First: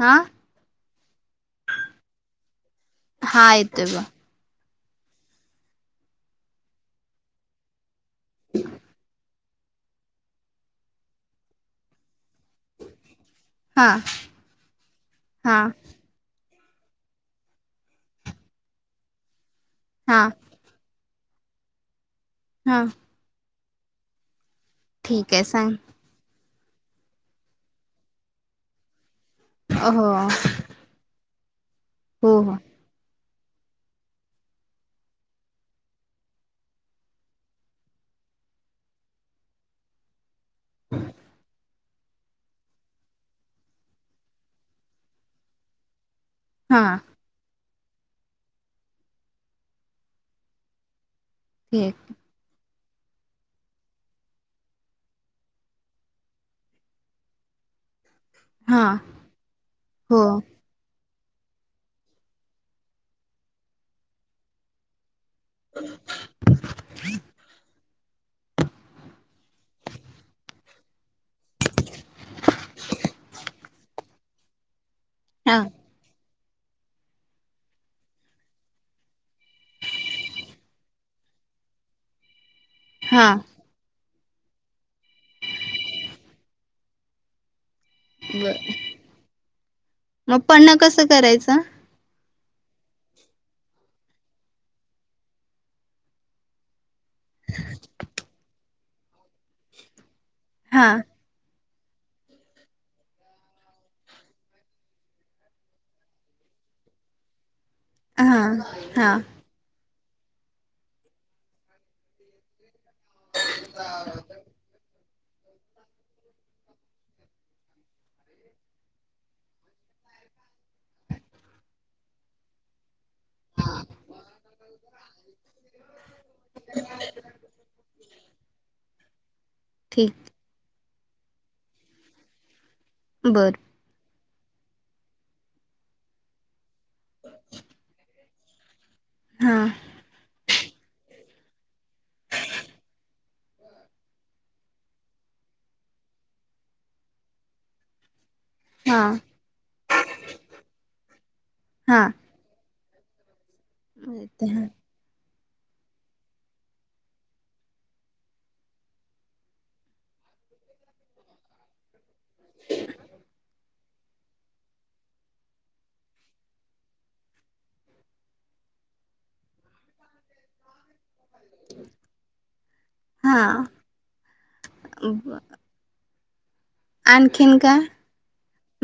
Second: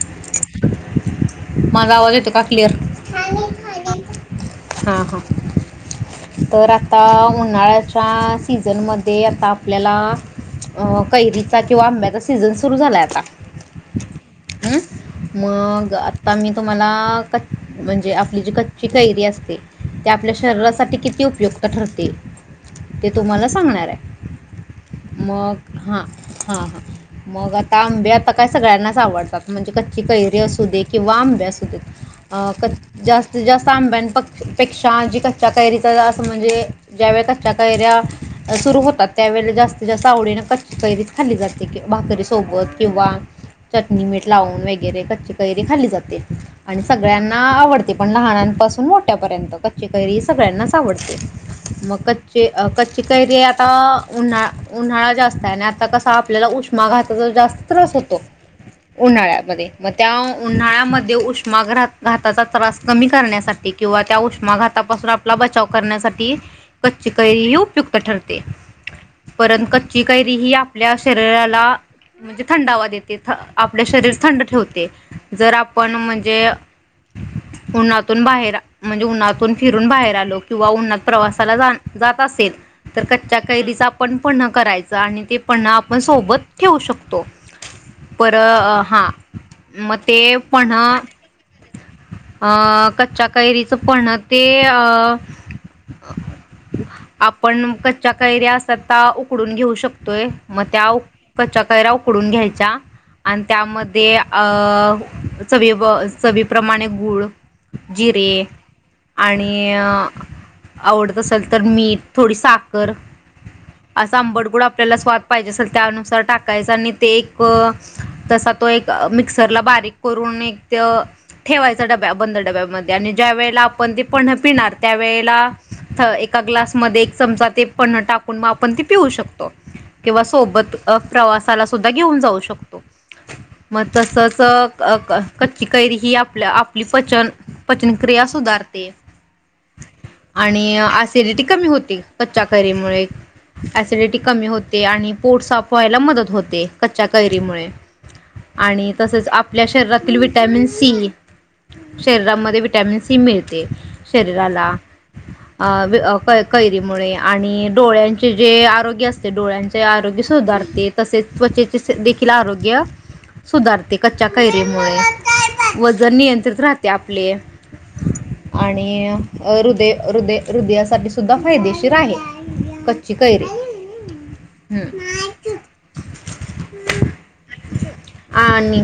हा माझा आवाज येतो का क्लिअर? हा येतोय ब हा हा तर आता उन्हाळ्याच त्रास सीझनमध्ये आता आपल्याला कैरीचा किंवा आंब्याचा सीझन सुरू झालाय आता, हा हम् हा मग आता आम्ही तुम्हाला कच म्हणजे आपली जी कच्ची कैरी असते. ते हा आपल्या शरीरासाठी किती? की उपयुक्त ठरते. हा ते तुम्हालाचं, चांगला आलाय. ठीक आहे मग, सांग हा हा हा मग आता आंबे आता, काय सगळ्यांनाच आवडता. म्हणजे कच्ची हो कैरी असू दे. कि आंबे असू [unintelligible] हो अ.. हो क जा जास्त आंब्यांन प पेक्षा जी कच्च्या कैरीचा असं म्हणजे, ज्यावेळे कच्च्या कैऱ्या सुरू होतात. त्यावेळेला जास्त जास्त आवडीनं कच्ची कैरी खाल्ली जाते की, भाकरीसोबत किंवा चट नी मीठ लावून वगैरे कच्ची कैरी खाल्ली जाते. आणि हा सगळ्यांना आवड पण लहानांपासून मोठ्यापर्यंत कच्ची कैरी सगळ्यांनाच आवडते. ठीक मग कच्चे अ कच्चे कैरी आता उन्हा उन्हाळा जास्त आहे ना, आता कसा आपल्याला उष्मा घात जास्त त्रास होतो. हा उन्हाळ्यामध्ये मग त्या हो उन्हाळ्यामध्ये ऊ उष्माग्रात घाताचा त्रास कमी, करण्यासाठी किंवा त्या उष्घातापासून आपल्य आपला बचाव करण्यासाठी कच्ची कैरी ही उपयुक्त ठरते. परत कच्ची कैरी ही आपल्या शरीराला म्हणजे थंडावा देते थ आपले शरीर थंड ठेवते. जर हा आपण म्हणजे, उन्हातून बाहेर अ म्हणजे, उन्हातून फिरून बाहेर आलो किंवा उन्हात प्रवासाला जाण जात असेल. तर हा कच्या कैरिचा पण पन्ह करायचं आणि ते पण आपण सोबत ठेवू शकतो. पर बर हां.. मग ते पन्ह अ कच्च्या कैरीचं पन्ह ते अ.. अ आपण कच्च्या कैऱ्या अ तत्ता उकडून घेऊ शकतोय, मग हा त्या कच्या कैऱ्या उकडून घ्यायचा. आणि त्यामध्ये अ.. चवी व चवीप्रमाणे गुळ, हा जिरे हा आणि अ आवडत असल तर मीठ थोडी साख कर असा आंबडगोड आपल्याला स्वा पाहिजे असेल त्यानुसार टाकायचं आणि ते एक तसा तो एक अ मिक्सरला बारीक करून मित्य ठेवायचा डब्या बंद डब्यामध आणि ज्या वेळेला आपण ते पन्ह पिणार त्या वेळेला थ् एका ग्लासमध्ये एक चमचा ते पन्ह टाकून म आपणते पिऊ शक तो ठीक किंवा सोबत अ प्रवासाला सुद्धा घेऊन जाऊ शक बर म तस च्च क्अ क्अ कच्ची कैरी ही आपल्या आपली पचन पचनक्रिया सुधारते हा आणि आस सीलीटी कमी होती. कच्च्या कैरीमुळे एसिडिटी कमी होती आणि पोट साफ व्हायला मदत होते. कच्च्या कैरीमुळे. आणि हा तसेच आपल्या शररातील व्हिटॅमिन सीइ हा शरीरामध्ये व्हिट टॅमिन सी मिळ ते शरीराला आ विअ कै कैरीमुळे आणि डोळ्यांचे जे आरोग्य असते डोळ्यांचे आरोग्य सुधारते तसेच त्वचेचेचे देखील आरोग किया सुधारते कच्च्या कैरीमुळे वजन नियंत्रित राहते आपले आणि अ हृदय हृदय हृदयासाठी सुध सुद्धा फायदेशीर आहे कच्ची कैरी हा हम्म. आणखी [unintelligible] का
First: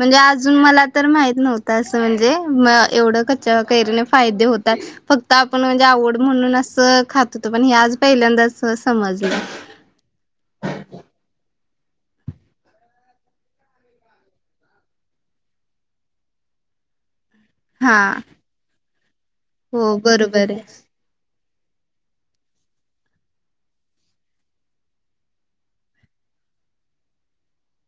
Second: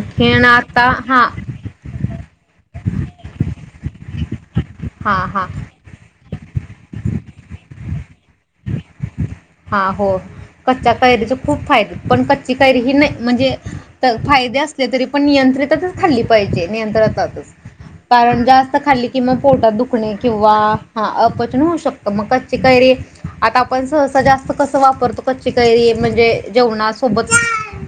म्हंजे अजून आता मलातर हा माहित नव्हत असं म्हंजे म एवढं कच्च्या कैरीने फायदे होतात हा फक्त हा आपण म्हंजे आवड म्हणून अस अ खात होतो पण हे आज पहिल्यांदाच समजलं. हां हो. कच्च्या कैरीचे खूप फायदे पण कच्ची कैरी ही ने म्हंजे त फायदे असले तरीपण नियंत्रिततच खाल्ली पाहिजे नियंत्रतात. हा कारण जास्त खाल्ली कि म पोटात हो दुखणे बरोबर किंवा आहे. हां अप पचन हुऊ शकतं मग कच्ची कैरी आता आपण सहसा जास्त कसं वापरतो कच्ची कैरी म्हंजे जेवणासोबत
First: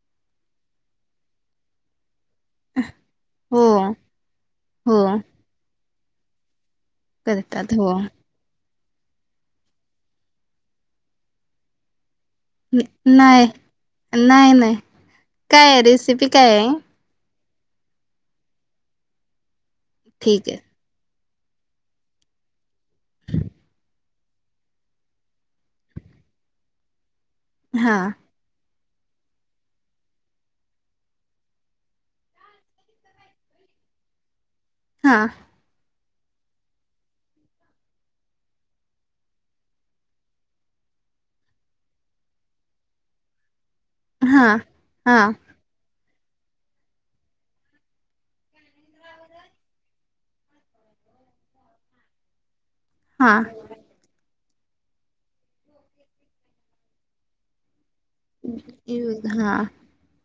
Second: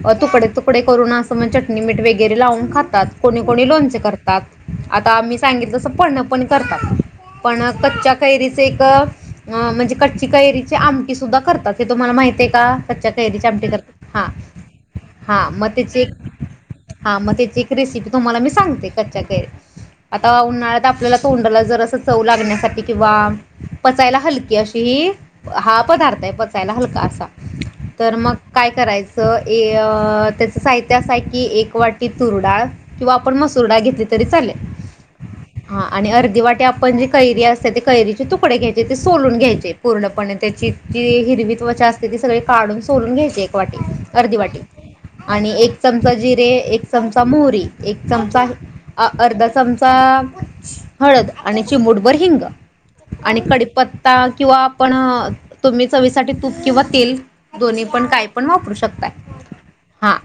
अ तुकडे तुक डे करून असम चटणी मीठ वेग गेरे लाउन खातात कोणी हो कोणी लोणचे करतात हो आता आम्ही सांगितल पन्ह पण करतात. पण करतात हो कच्च्या कैरीच एक तर अं म्हंजे कच्ची कैरीची आमटी सुद्धा करतात हे तुम्हाला माहित तेका न- कच्च्या कैरीची आमटी करतात हां. कायाय रेसिपी कायाय? म तेची एक रेसिपी तुम्हाला मी सांगते कच्च्या कै आता ठीक आहे उन्हाळ्यात आपल तोंडाला जरासं चव लागण्यासाठी किंवा पचायला हलकी अशी ही हा पदार्थ आहे. पचायला हलका असा. हा तर मग काय? करायचं ए अ अ त्याचा साहित्य असं आहे की एक वाटी तुरडाळ किंवा आपण मसुरडाळ घेतली तरी चालेल. हां. हा आणि अर्धी वाटी आपण जी कैरी असते ते कैरीचे तुकडे घ्यायचे ते सोलून घ्यायचे पूर्णपणे त्याची जी हिरवी त्वचा असते ती सगळी काढून सोलून घ्यायचीय. वाटी अर्धी हा वाटी हा आणि एक च चमचा जिरे, एक चमचा मोहरी, एक चमचा अर्धा चमचा हळद आणि चिमुूटभर हिंग हा आणि कडीपत्ता किंवा आपण हां तुम्ही चवीसाठी तूप किंवा तेल दोन्ही आपण काय पण वापरू शकताय. यूज हा हां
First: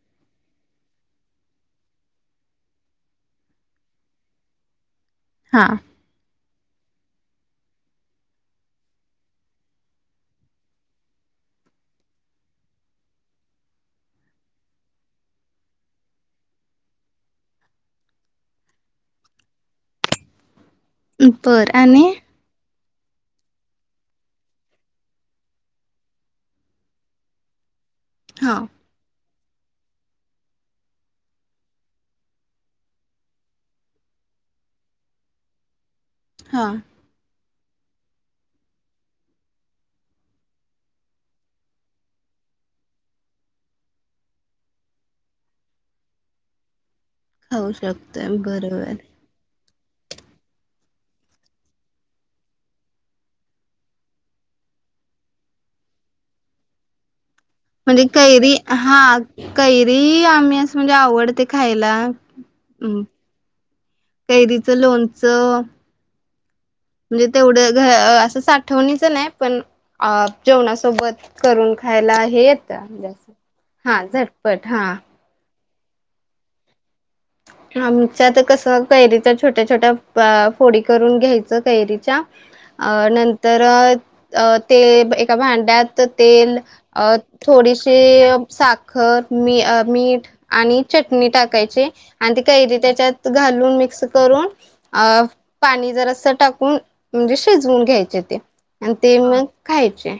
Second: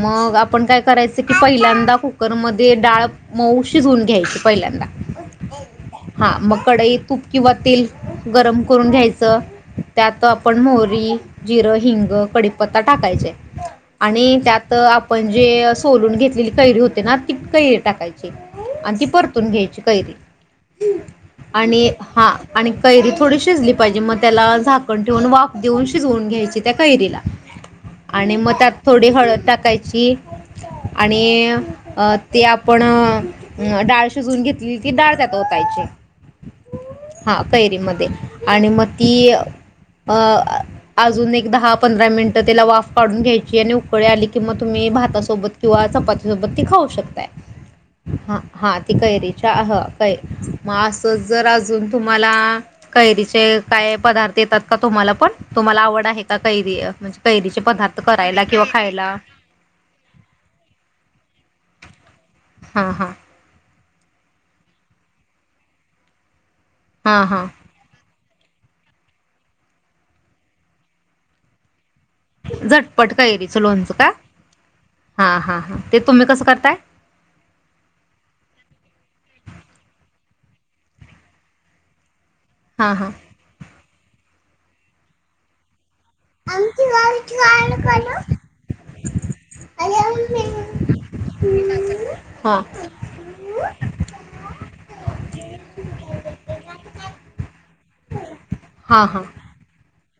मग आपण काय करायचं की पहिल्यांदा कुकरमध्ये डाळ मऊ शिजवून घ्यायची पहिल्यांदा हा हां मग कडई तूप किंवा तेल गरम करून घ्यायचं त्यात आपण मोहरी, जिरं, हिंग, कडीपत्ता टाकायचे आणि त्यातं आपण जे सोलून घेतलेली कैरी होती ना ती कैरी टाकायची आणि ती परतून घ्यायची कैरी आणि हा आणि कैरी थोडी शिजली पाहिजे मग त्याला झाकण ठेवून वाफ देऊन शिजवून घ्यायची त्या कैरीला आणि मग हा त्यात हळद टाकायची आणि ते आपण डाळ शिजून घेतली ती डाळ त्यात ओतायची. हां. कैरी मध्ये आणि मग ती अ अजून एक दहा पंधरा मिनटं त्याला वाफ काढून घ्याय ची त्याने उकळी आली की मग तुम्ही भातासोबत किंवा चपातीसोबत ती खाऊ शक ताय, खाऊ शकतोय हां हां बरोबर ती कैरीच्या अहं कै मग असं जरा अजून तुम्हाला कैरीचे काय पदार्थ येतात का तुम्हाला पण तुम्हाला आवड आहे का कैरी म्हणजे कैरीचे पदार्थ म्हणजे करायला कैरी किंवा खायला हां कैरी आम्ही असं म्हणजे आव डते खायला. हां अं, हां. कैरीचं लोणचं हां म्हणजे हां तेवढं घ असं साठवणीचा नाय पण आ जेवणासोबत करून खायला हे येतं झटपट कैरीचं लोणचं हां का झटपट हां. हां हां ते तुम्ही कसं करताय? आमच्यात कसं कैरीच्या छोट्या-छोट्या पा फोडी करून घ्यायचं कैरीच्या हां अ हां नंतर अ ते एका भांड्यात त तेल अ थोडीशी साखर, मी आ हां मीठ आणि चटणी टाकायचे. आन ती हां हां कैरी त्याच्यात घालून मिक्स करून अ पाणी जरासं टाकून म्हणजे शिजवून घ्याय घ्यायचं ते आणि ते मग खायचे.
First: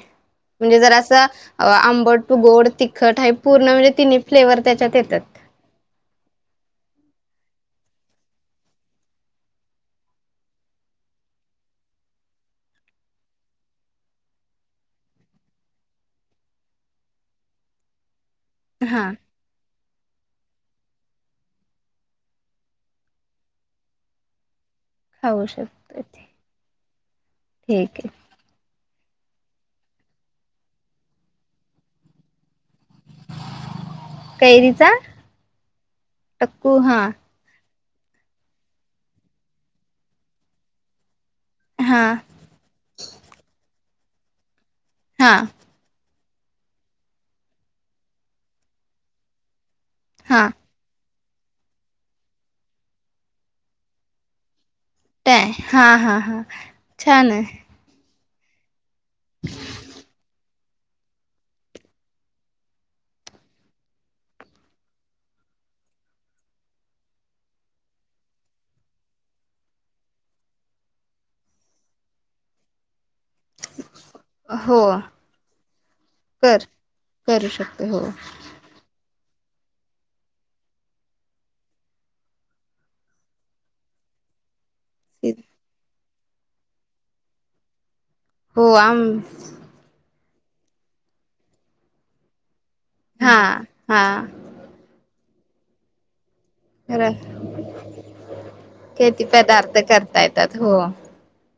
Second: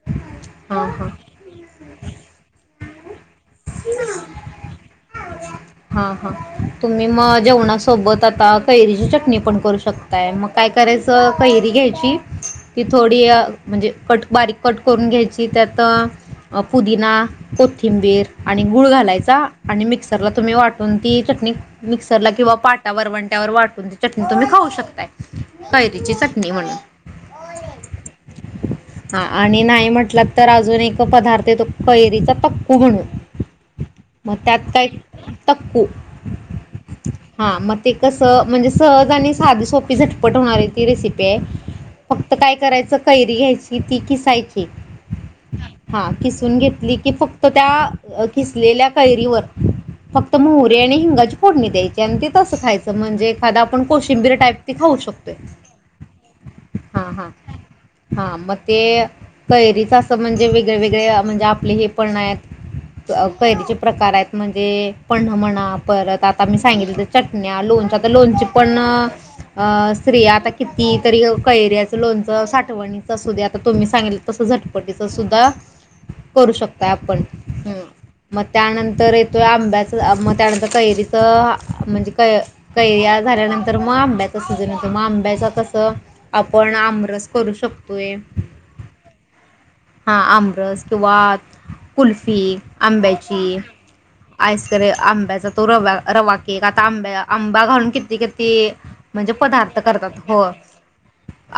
म्हणजे हां जरा हां असं अ आं ट, गोड, तिखट हाई पूर्ण म्हणजे तिन्ही फ्लेवर त्याच्यात येत्यात. हां हां तुम्ही मग जेवणासोबत आता कैरीची चटणी पण करू शकताय, मग काय करायचं कैरी घ्यायची, ती थोडी म्हणजे कट बारीक कट करून घ्यायची, त्यात पुदिना, कोथिंबीर आणि गुळ हां घालायचा आणि मिक्स ्रला तुम्ही वाटून ती चटणी मिक्सरला किंवा पाटावरवंट्यावर वाटून ती चटणी तुम्ही खाऊ शकता. खाऊ शकतो कैरीची ते. चटणी म्हणून. ठीक आहे हा आणि नाही म्हटलंत तर अजून एक पदार्थ येतो कैरीचा पक्कू म्हणून, मग त्यात काय कैरीचा तक्कू, टक्कू हा हा मग ते कसं म्हणजे सहज आणि साधी सोपी झटपट होणारी ती रेसिपी पी, हा फक्त काय करायचं कैरी घ्यायची, ती किसाय हा [unintelligible] हा किसून घेतली की, फक्त त्या किसलेल्या कैरीवर फक्त हा मोहरी आणी हिंगाची फोडणी द्यायची आणि ते तस खायचं म्हणजे एखाद आपण कोशिंबीर टाईप ती खाऊ शकतोय ते हा हा हा छानय. हा मग ते कैरीचं असं म्हणजे वेग वेगळे म्हणजे आपले हे पनायत कैरीचे प्रकार आहेत. म्हणजे पन्ह म्हणा, परत आता मी सांगितलं, चटण्या- लोणचे, आता लोणची पण अ अ स्त्रिया आता किती तरी कैऱ्याच लोणचं साठवूण असु द्या, तुम्ही सांगीतल तस हो झटपटीच सुद्धा, करू कर शकतोय आपण. करू हम शकते हो मग त्यानंतर तो आंब्याचं, मग त्यानंतर कैरीचं, म्हणजे क कैऱ्या झाल्यानंतर मग आंब्याचं सीजन येतो. म आंब्याचं कसं आपण आमरस करू शकतोय. हो आम हा आमरस किंवा कुल्फी, हा आंब्याची, हा आईसकर आंब्या तो रव्या रवा एक आता खरं आंब्या आंबा घालून किती किती किती म्हणजे पदार्थ करतात. करता हो. येतात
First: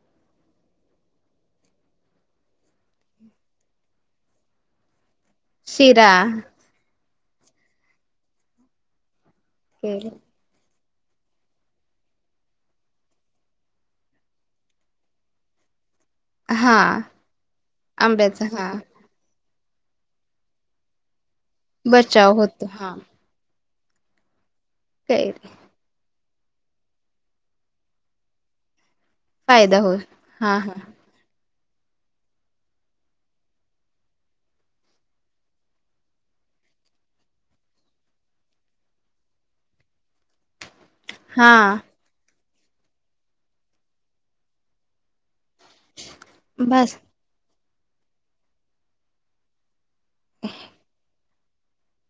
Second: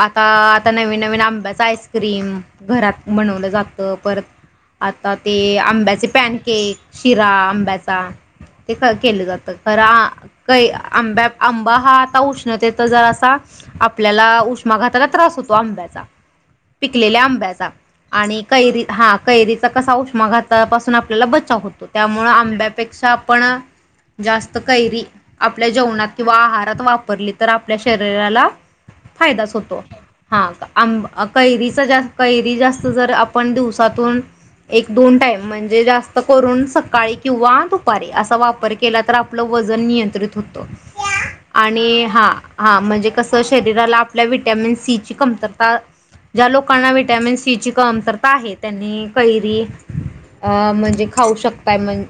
आता आता नवीन नवीन आंब्याच आईस्क्रीम घरात बनवलं जातं. परत आत आता ते अंब्याचे शिरा पॅनकेक, शिरा आंब्याचा ते क केले जातं. त खरा काही आंब्यात आंबा हा आता उष्णतेेत जरासा आपल्याला उष्मा घाताचा त्रास होतो आंब्याचा. हा पिकलेल्या आंब्याचा आणि कैरी हा, कैरी तर कसा उष्मघातापासून आप [unintelligible] चाव होतो. त्यामुळे बचाव होतो हा आंब्यापेक्षा आपण जास्त त कैरी काही आपल्या जेवणात किंवा आहारात वापरली तर, आपल्या शरीराला फायदाच होतो. हा आंब कैरी कैरी जास्त जर आपण दिवसातून एक दोन टाइम म्हणजे जास्त करून सकाळी किंवा दुपारी. असा वापर केला तर, आपलं वजन नियंत्रित होतो. हा आणि हा हा म्हणजे कसं शरीराला आपल्या वि्हटॅमिन सी ची कमतरता ता ज्या लोकांना बस विटामिन सी ची कमतरता आहे, त्यांनी कैरी, अ म्हणजे खाऊ शकताय. म्हण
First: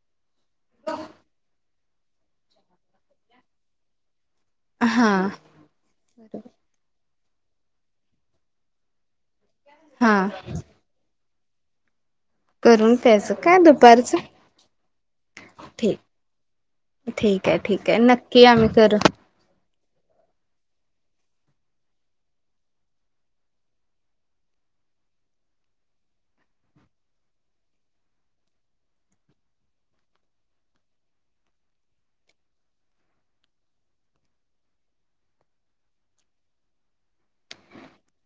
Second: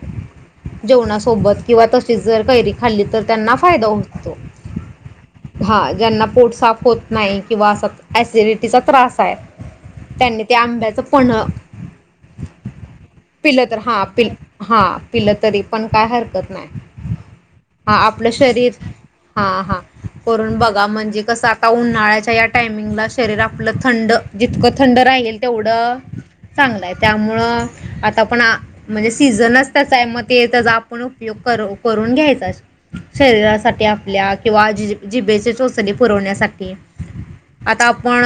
जेवणासोबत किंवा तशीच जर कैरी खाल्ली तर त्यांना फायदा होतो. हा हा ज्यांना पोट साफ होत नाही किंवा असा एसिडिटीचा त्रास आहे, हा त्यांनी त्या आंब्याच पन्ह करून प्यायचं काय पिलं तर हा पि दुपारचं हा पिलं तरी पण ठीक काय हरकत नाही. ठीक आहे ठीक हा आहे आपलं नक्की आम्ही शरीर, करू हां हां करून बघा. म्हणजे कसं आता उन्हाळ्याच्या या टायमिंगला शरीर आपलं थंड जितकं थंड राहील तेवढं चांगलंय. त्यामुळं पण म्हणजे सीझनच त्याचा आहे म ते त्याचा आपण उपयोग कर करून घ्यायचा, शरीरासाठी आपल्या किंवा जिबेचे चोचले पुरवण्यासाठी. आता आपण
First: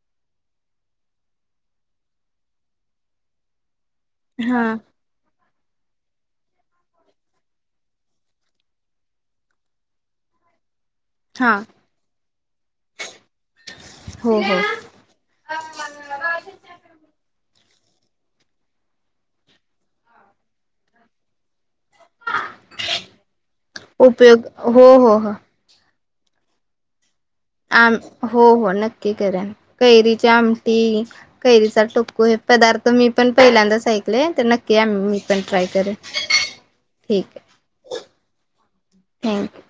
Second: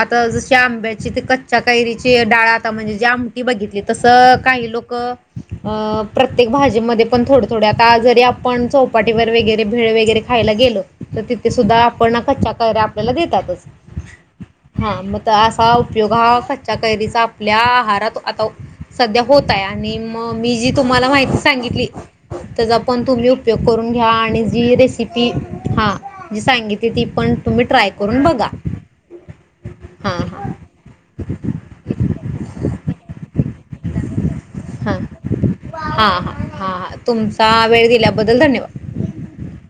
आता जशी आंब्याची ते कच्च्या कैरीची डाळ आता म्हणजे जी आमटी बघितली तसं हा काही लोकं अं प्रत्येक भाजीमध्ये पण थोडे-थोडे, आता जरी आपण चौपाटीवर वेगेरे भेळ वेगेरे खायला गेलो तर तिथे हा सुद्धा आपण कच्च्या कैरी्या आपल्याला देतातच. हो हो हा, मग असा उपयोग हा कच्च्या कैरीचा आपल्या आहार उन्हात आता सध्या होत हाय आणि मग मी जी तुम्हाला माहिती सांगितली त्याचापण तुम्ही उपयोग करून घ्या आणि उपयोग जी हो हो रेसिपी हो हा जी सांगिती ती पण तुम्ही ट्राय आम करून हो बघा हो नक्की करेन. हां कैरीची हां आमटी, कैरीचा टोपको हे पदार्थ मीपण पहिल्यांद दाच ऐकलंय, तर नक्की हां आम्ही मीपण ट्राय करेन. हां हां हां हां ठीक आहे, तुमचा वेळ दिल्याबद्दल धन्यवाद थँक्यू.